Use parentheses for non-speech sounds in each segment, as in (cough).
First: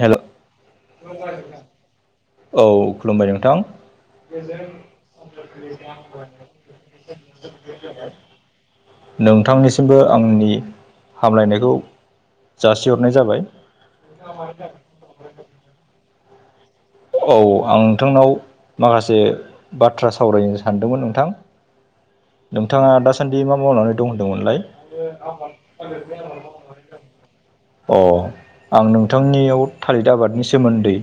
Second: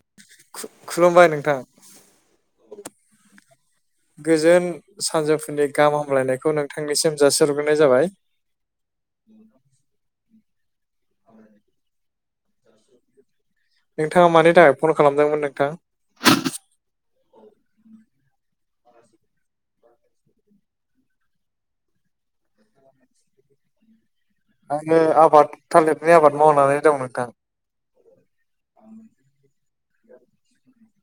हेल' खु खुलुमबाय नोंथां औ खुलुमबाय नोंथां गोजोन सानजौफुनि गाहाम हामलायनायखौ नोंथांनिसिम जासिहरग्रोनाय जाबाय नोंथांनिसिमबो आंनि हामलायनायखौ जासिहरनाय जाबाय नोंथाङा मानि थाखाय फन खालामदोंमोन नोंथां औ आं नोंथांनाव माखासे बाथ्रा सावरायनो सानदोंमोन नोंथां नोंथाङा दासान्दि मा मावनानै दं होनदोंमोनलाय आङो आबाद थालिरनि आबाद मावनानै दं नोंथां अ आं नोंथांनियाव थालिर आबादनि सोमोन्दै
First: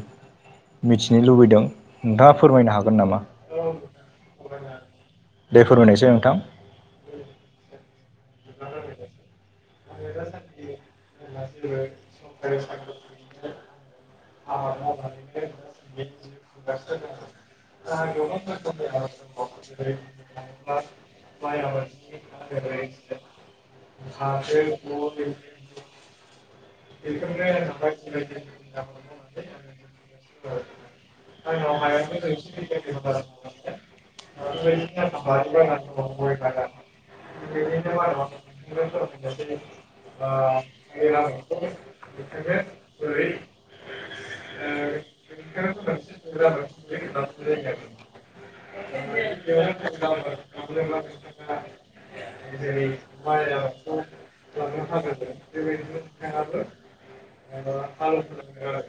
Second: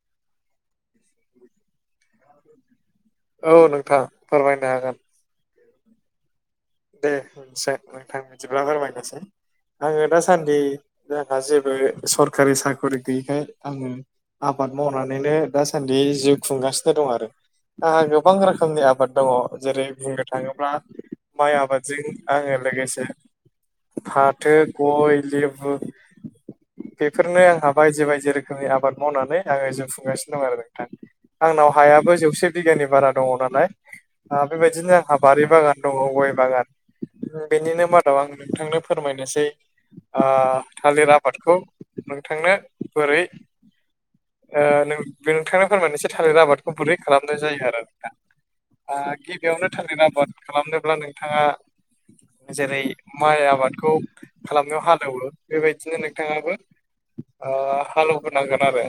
मिथिनो लुबैदों नोंथाङा फोरमायनो हागोन नामा औ नोंथां फोरमायनो हागोन दे फोरमायनायसै नोंथां दे होनसै नोंथां बिदिब्ला फोरमायनोसै आङो दासान्दि जोंहा जेबो सरखारि साख्रि गैयैखाय आङो आबाद मावनानैनो दासान्दि जिउ खुंगासिनो दं आरो आंहा गोबां रोखोमनि आबाद दङ जेरै बुंनो थाङोब्ला माइ आबादजों आङो लोगोसे फाथो गय लिबु बेफोरनो आंहा बायदि बायदि रोखोमनि आबाद मावनानै आङो जिउ खुंगासिनो दं आरो नोंथां आंनाव हायाबो जौसे बिगानि बारा दङ नालाय बेबायदिनो आंहा बारि बागान दङ गय बागान बेनिनो मादाव आं नोंथांनो फोरमायनोसै ओ थालिर आबादखौ नोंथांनो बोरै ओ नोंथांनो फोरमान एसे थालिर आबादखौ बोरै खालामनाय जायो आरो नोंथां आ गिबियावनो थालिर आबाद खालामनोब्ला नों थाङा जेरै माइ आबादखौ खालामनायाव हालेवो बेबायदिनो नोंथाङाबो ओ हालेवगोरनांगोन आरो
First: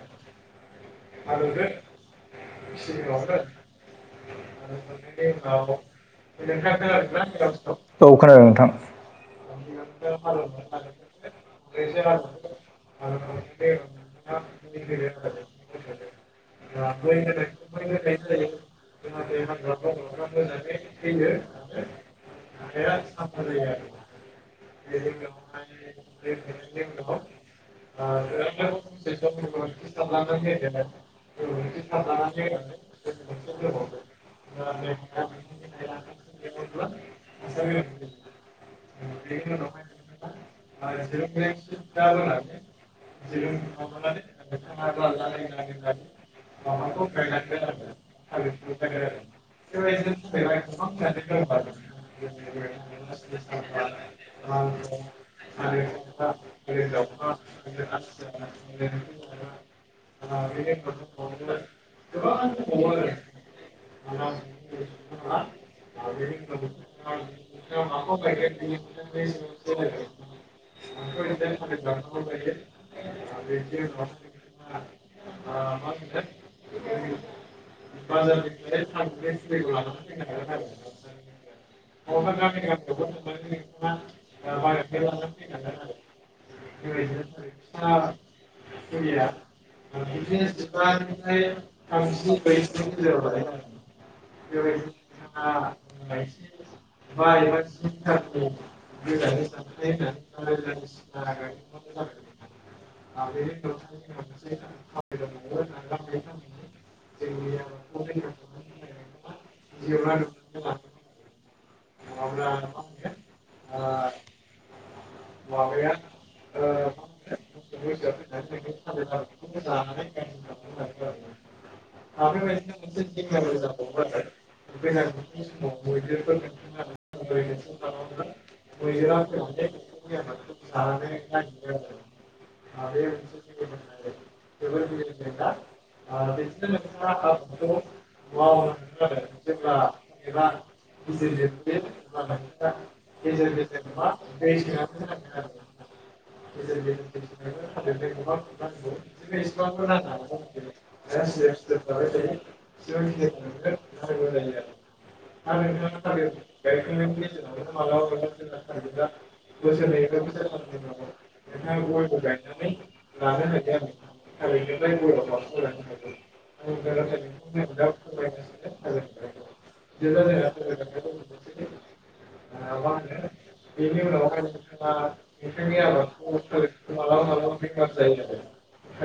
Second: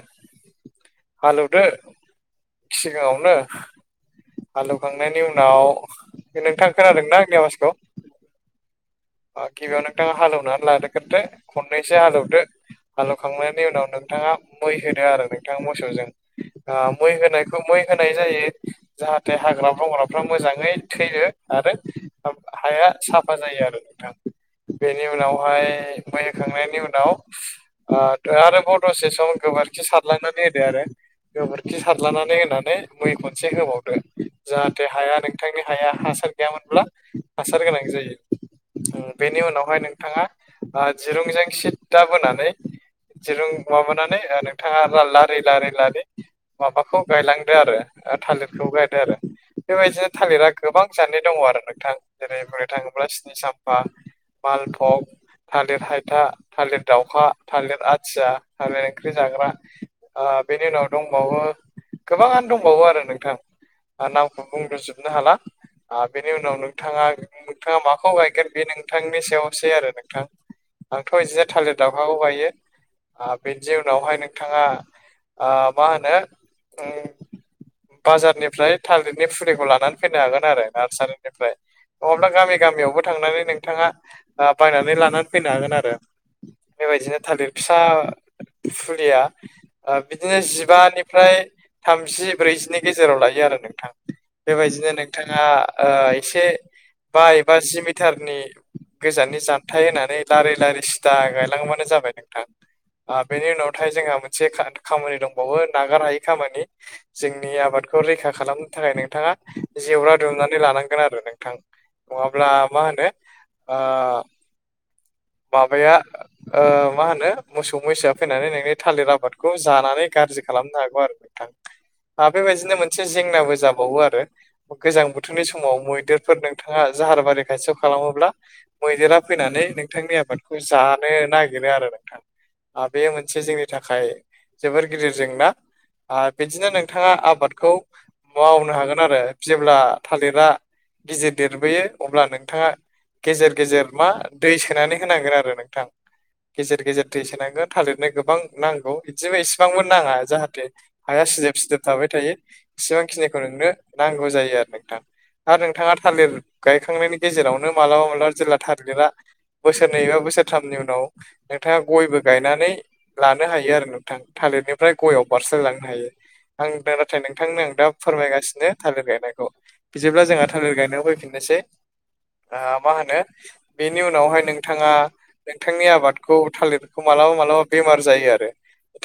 हालेवदो सिगाङावनो हालेवखांनायनि उनाव नोंथां खोनादों औ खोनादों नोंथां गिबियाव नोंथाङा हालेवनानै लादोग्रोदो खननैसो हालेवदो हालौखांनायनि उनाव नोंथाङा मै होदो आरो नोंथाङा मोसौजों ओ मै होनायखौ मै होनाय जायो जाहाथे हाग्रा बंग्राफ्रा मोजाङै थैयो आरो हाया साफा जायो आरो नोंथां बेनि उनावहाय मै होखांनायनि उनाव आरोबाव प्रसेसआव गोबोरखि सारलानानै होदो आरो गोबोरखि सारलानानै होनानै मै खनसे होबावदो जाहाथे हाया नों नोंथांनि हाया हासार गैयामोनब्ला हासार गोनां जायो ओ बेनि उनाव हाय नोंथाङा दिरुंजों सिददा बोनानै दिरुं माबानानै नोंथांङा लारि लिरि लारि माबाखौ गायलांदो आरो थालिरखौ गायदो आरो बेबायदिनो थालिरा गोबां जादनि दंङो आरो नोंथां जेरै बुंनो थांङोब्ला सिनि साम्फा मालफक थालिर हायथा थालिर दाउखा थालिर आथिया थालिर ओंख्रि जाग्रा बेनि उनाव दंबावो गोबांङानो दंबावो आरो नोंथां नामखौ बुंजोबनो हाला बेनि उनाव नोंथांङा नोंथांङा माखौ गायगोन बे नोंथांनि सायावसै आरो नोंथां आंथ बिदिनो थालिर दावखाखौ गायो बेनि उनावहाय नोंथांङा मा होनो बाजारनिफ्राय थालिरनि फुलिखौ लानानै फैनो हागोन आरो नार्सारि निफ्राय नंङाब्ला गामि गामियावबो थांनानै नोंथांङा बायनानै लानानै फैनो हागोन आरो बेबायदिनो थालिर फिसा फुलिया बिदिनो जिबानिफ्राय थामजि ब्रैजिनि गेजेराव लायो आरो नोंथां बेबायदिनो नोंथांङा एसे बा एबा जि मिटारनि गोजाननि जानथाय होनानै लारि लारि सिदा गायलांबानो जाबाय नोंथां बेनि उनावथाय जोंहा मोनसे खामानि दंबावो नागार हायै खामानि जोंनि आबादखौ रैखा खालामनो थाखाय नोंथांङा जेवरा दुमनानै लानांगोन आरो नोंथां नंङाब्ला मा होनो माबाया मा होनो मोसौ मैसोआ फैनानै नोंनि थालिर आबादखौ जानानै गाज्रि खालामनो हागौ आरो दा बेबायदिनो मोनसे जेंनाबो जाबावो आरो गोजां बोथोर बोथोरनि समाव मैदेरफोरनो नोंथांङा जाहार बारि खाायथियाव खालामोब्ला मैदेरा फैनानै नोंथांनि आबादखौ जानो नागिरो आरो बेयो मोनसे जोंनि थाखाय जोबोर गिदिर जेंना बिदिनो नोंथांङा आबादखौ मावनो हागोन आरो जेब्ला थालिरा गिदिर देर बोयो अब्ला नोंथांङा गेजेर गेजेर मा दै सोनानै होनांगोन आरो नोंथां गेजेर गेजेर दै सोनांगौ थालिरनो गोबां नांगौ बिदिबो इसिबांबो नांङा जाहाथे हाया सिदोब सिदोब थाबाय थायो एसेबांखिनिखौ नोंनो नांगौ जायो आरो नोंथां आरो नोंथांङा थालिर गायखांनायनि गेजेरावनो मालाबा मालाबा जेला थालिरा बोसोरनै बा बोसोरथामनि उनाव नोंथांङा गयबो गायनानै लानो हायो आरो नोंथां थालिरनिफ्राय गयआव बारस्लायलांनो हायो। आं दा नाथाय नोंथांनो आं दा फोरमायगासिनो थालिर गायनायखौ बिदिब्ला जोंहा थालिर गायनायाव फैफिनदो इसे मा होनो बेनि उनावहाय नोंथाङा नोंथांनि आबादखौ थालिर बेखौ मालाबा मालाबा बेमार जायो आरो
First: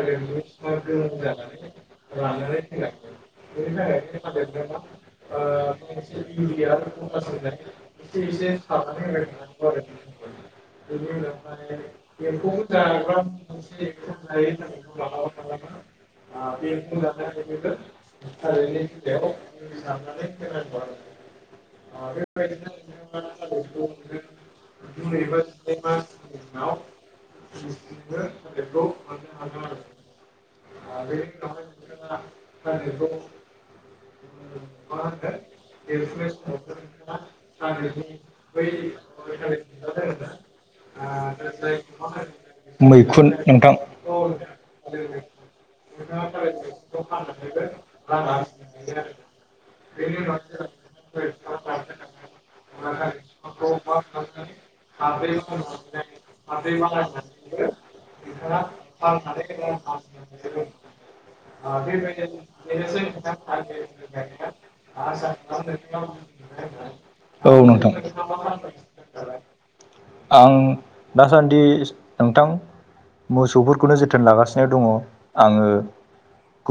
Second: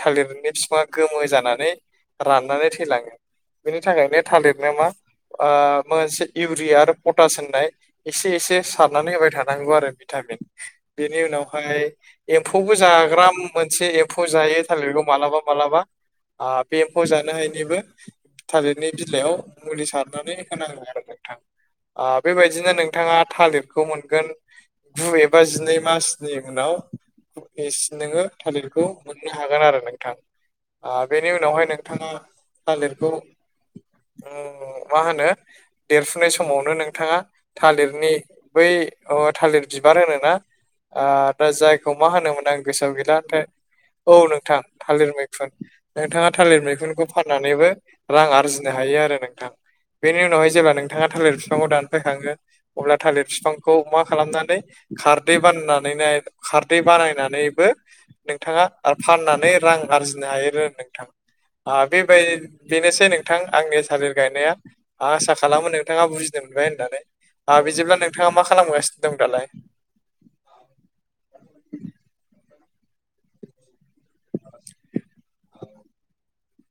थालिरनि बिफांङा गोमो जानानै राननानै थैलांङो बेनि थाखायनो थालिरनो मा मोनसे इउरिया आरो पटास होननाय एसे एसे सारनानै होबाय थानांगौ आरो भिटामिन बेनि उनावहाय एम्फौबो जाग्रा मोनसे एम्फौ जायो थालिरखौ मालाबा मालाबा बे एम्फौ जानो हायिनिबो थालिरनि बिलाइयाव मुलि सार नानै होनांगौ आरो नोंथां बेबायदिनो नोंथांङा थालिरखौ मोनगोन गु एबा जिनै मास नि उनाव नोंङो थालिरखौ मोननो हागोन आरो नोंथां बेनि उनावहाय नोंथांङा थालिरखौ माहोनो देरफुनाय समावनो नोंथांङा थालिरनि बै थालिर बिबार होनोना दा जायखौ मा होनोमोन आं गोसोआव गैला नाथाय नोंथां औ नोंथां थालिर मैखुन नोंथाङा थालिर मैखुनखौ फाननानैबो रां आरजिनो हायो आरो नोंथां। बेनि उनावहाय जेब्ला नोंथाङा थालिर फिफांखौ दान फैखाङो अब्ला थालिर फिफांखौ मा खालामनानै खारदै बाननानै नाय खारदै बानायनानैबो नोंथाङा आ फाननानै रां आरजिनो हायो आरो नोंथां। आ बेबायदि बेनोसै नोंथां आंनि थालिर गायनाया आं आसा खालामो नोंथाङा बुजि मोनबाय होननानै आ बिदिब्ला नोंथाङा मा खालामगासिनो दं दालाय? आं दासान्दि नोंथां मोसौफोरखौनो जोथोन लागासिनो दङ' आङो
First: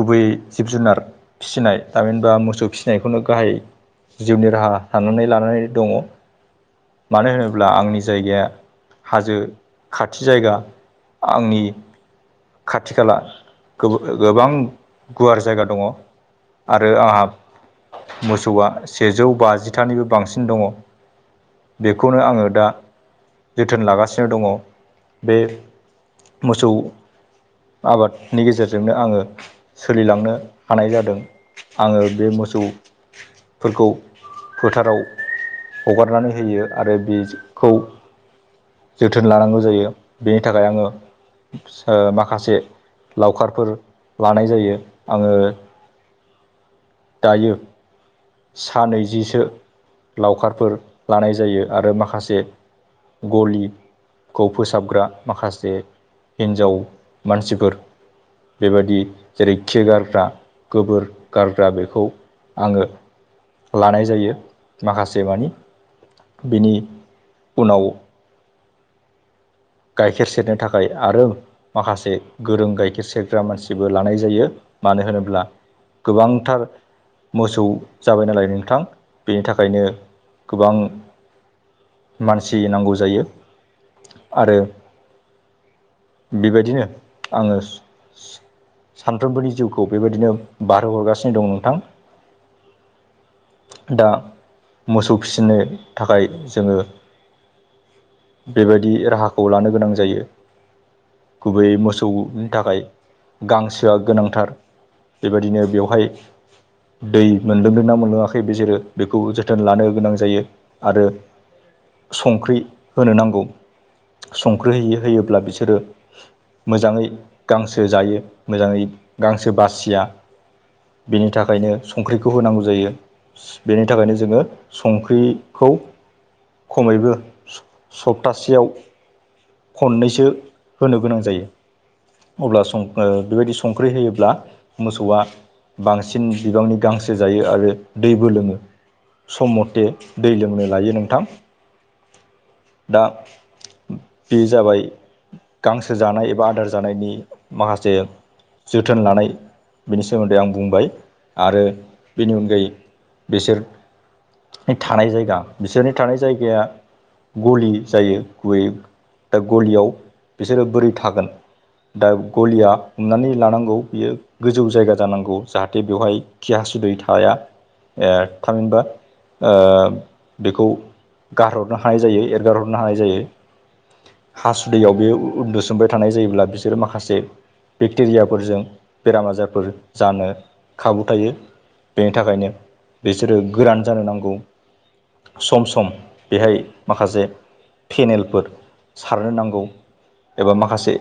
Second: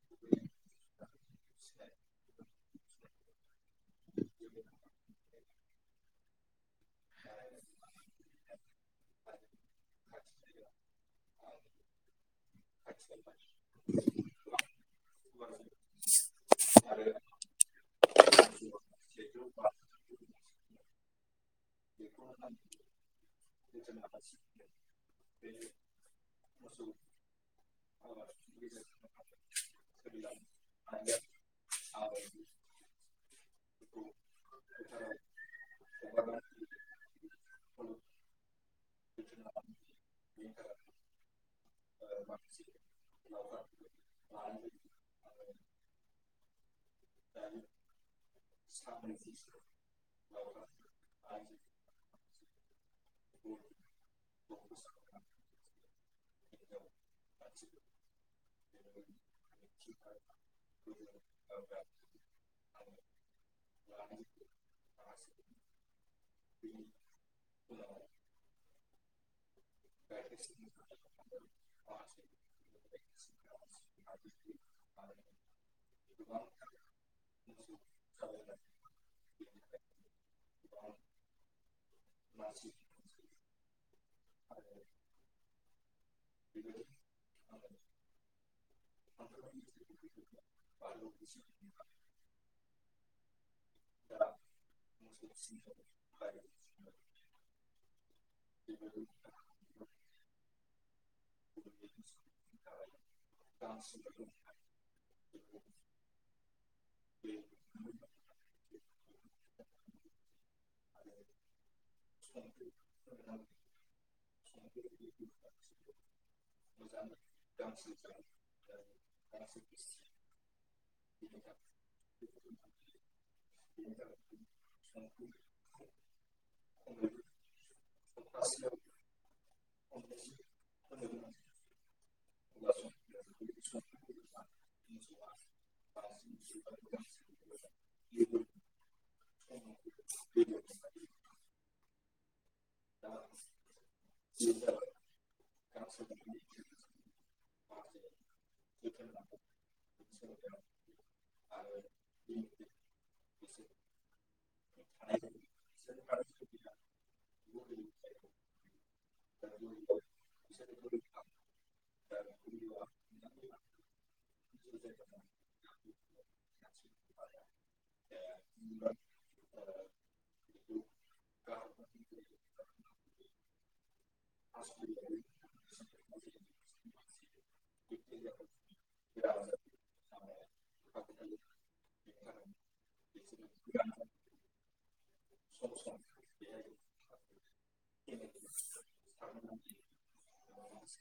गुबैयै जिब-जुनार फिसिनाय थामिहिनबा मोसौ फिसिनायखौनो गाहाय जिउनि राहा साननानै लानानै दङ' मानो होनोब्ला आंनि जायगाया हाजो खाथि जायगा आंनि खाथि खाला गो गोबां गुवार जायगा दङ'। आरो आंहा मोसौआ सेजौ बाजिथानिबो बांसिन दङ' बेखौनो आङो दा जोथोन लागासिनो दङ' बे मोसौ आबादनि गेजेरजोंनो आङो सोलिलांनो हानाय जादों आङो बे मोसौ फोरखौ फोथाराव हगारनानै होयो आरो बेखौ जोथोन लानांगौ जायो बेनि थाखाय आङो माखासे लावखारफोर लानाय जायो आङो दायो सा नैैजिसो लावखारफोर लानाय जायो आरो माखासे गलि खौ फोसाबग्रा माखासे हिन्जाव मानसिफोर बेबायदि जेरै खि गारग्रा गोबोर गारग्रा बे खौ आंङो लानाय जायो माखासे मानि बेनि उनाव गाइखेर सेरनो थाखाय आरो माखासे गोरों गाइखेर सेरग्रा मानसिबो लानाय जायो मानो होनोब्ला गोबांथार मोसौ जाबाय नालाय नोंथां बेनि थाखायनो गोबां मानसि नांगौ जायो। आरो बेबायदिनो आङो सानफ्रोमबोनि जिउखौ बेबायदिनो बारहो हरगासिनो दं नोंथां। दा मोसौ फिसिनो थाखाय जोंङो बेबायदि राहाखौ लानो गोनां जायो। गुबैयै मोसौनि थाखाय गांसोआ गोनांथार। बेबादिनो बेवहाय दै मोनदोंदों ना मोनलोङाखै बे जेरो बेखौ जोथोन लानो गोनां जायो। आरो संख्रि होनो नांगौ। संख्रि होयै होयोब्ला बिसोरो मोजाङै गांसो जायो मोजाङै गांसो बासिया बेनि थाखायनो संख्रिखौ होनांगौ जायो। बेनि थाखायनो जोंङो संख्रिखौ खमैबो सप्तासेयाव खननैसो होनो गोनां जायो। अब्ला सं बेबायदि संख्रि होयोब्ला मोसौआ बांसिन बिबांनि गांसो जायो आरो दैबो लोंङो सम मथे दै लोंनो लायो नोंथां दा बि जाबाय गांसो जानाय एबा आदार जानायनि माखासे जोथोन लानाय बिनि सोमोन्दै आं बुंबाय आरो बेनि अनगायै बिसोरनि थानाय जायगा बिसोरनि थानाय जायगाया गलि जायो गुबै दा गलियाव बिसोरो बोरै थागोन दा गलिया हमनानै लानांगौ बियो गोजौ जायगा जानांगौ जाहाथे बेवहाय खि हासुदै थाया ए थामहिनबा ओ बेखौ गारहरनो हानाय जायो एरगारहरनो हानाय जायो हासुदैयाव बे उन्दुसोमबाय थानाय जायोब्ला बिसोरो माखासे बेक्टेरियाफोरजों बेराम आजारफोर जानो खाबु थायो बेनि थाखायनो बिसोरो गोरान जानो नांगौ सम सम बेहाय माखासे पेनेल फोर सारनो नांगौ एबा माखासे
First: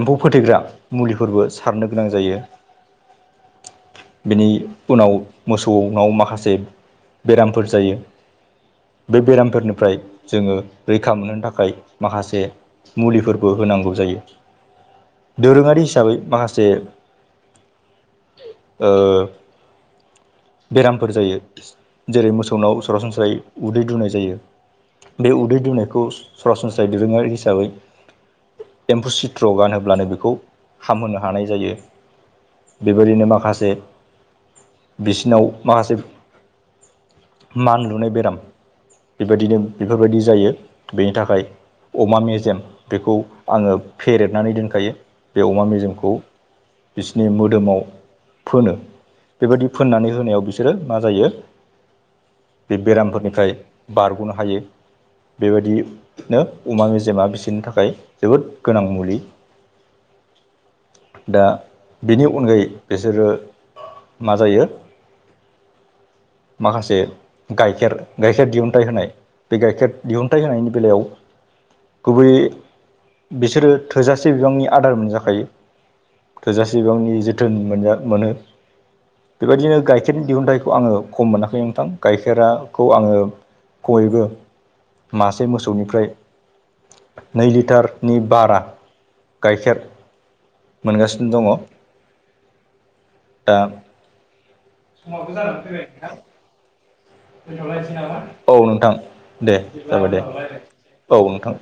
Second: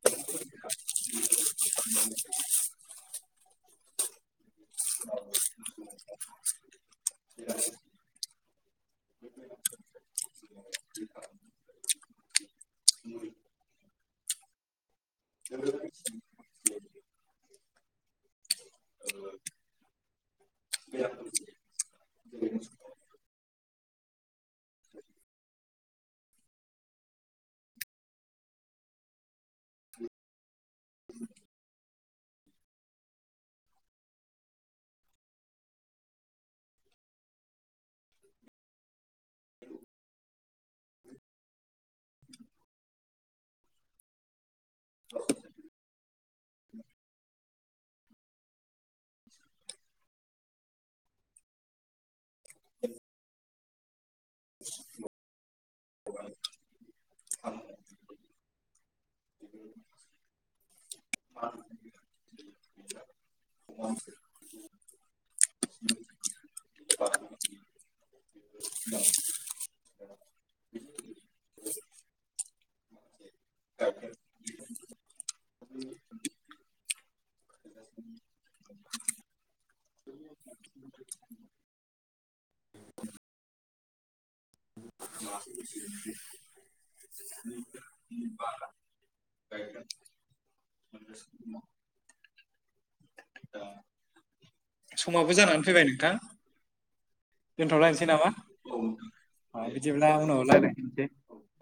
एम्फौ फोथैग्रा मुलिफोरबो सारनो गोनां जायो बेनि उनाव मोसौनाव माखासे बेरामफोर जायो बे बेरामफोरनिफ्राय जोंङो रैखा मोनो थाखाय माखासे मुलिफोरबो होनांगौ जायो दोरोङारि हिसाबै माखासे ओ बेरामफोर जायो जेरै मोसौनाव सरासनस्रायै उदै दुनाय जायो बे उदै दुनायखौ सरासनस्रायै दोरोङारि हिसाबै एम्बुसिट्र गानहोब्लानो बेखौ हामहोनो हानाय जायो। बेबायदिनो माखासे बिसिनाव माखासे मान लुनाय बेराम बेबायदिनो बेफोरबायदि जायो। बेनि थाखाय अमा मेजेम बेखौ आङो फेरेदनानै दोन खायो बे अमा मेजेमखौ बिसिनि मोदोमाव फोनो बेबायदि फोननानै होनायाव बिसोरो मा जायो बे बेरामफोरनिफ्राय बारग'नो हायो। (inaudible) बेबायदिनो अमा मेजेमा बिसोरनि थाखाय जोबोद गोनां मुलि दा बेनि अनगायै बिसोरो मा जायो माखासे गाइखेर गाइखेर दिहुनथाइ होनाय बे गाइखेर दिहुनथाइ होनायनि बेलायाव गुबैयै बिसोरो थोजा से बिबांनि आदार मोनजाखायो थोजासे बिबांनि जोथोन मोनजा मोनो। बेबायदिनो गाइखेरनि दिहुनथाइखौ आङो खम मोनाखै नोंथां गाइखेरा खौ आङो खमैबो मासे मोसौनिफ्राय नै लिटारनि बारा गाइखेर मोनगासिनो दङ दा समावबो जानानै फैबाय नोंथां। दोनथ'लायनोसै नामा औ नोंथां दे बिदिब्ला जाबाय दे उनाव रायलाय औ नोंथां।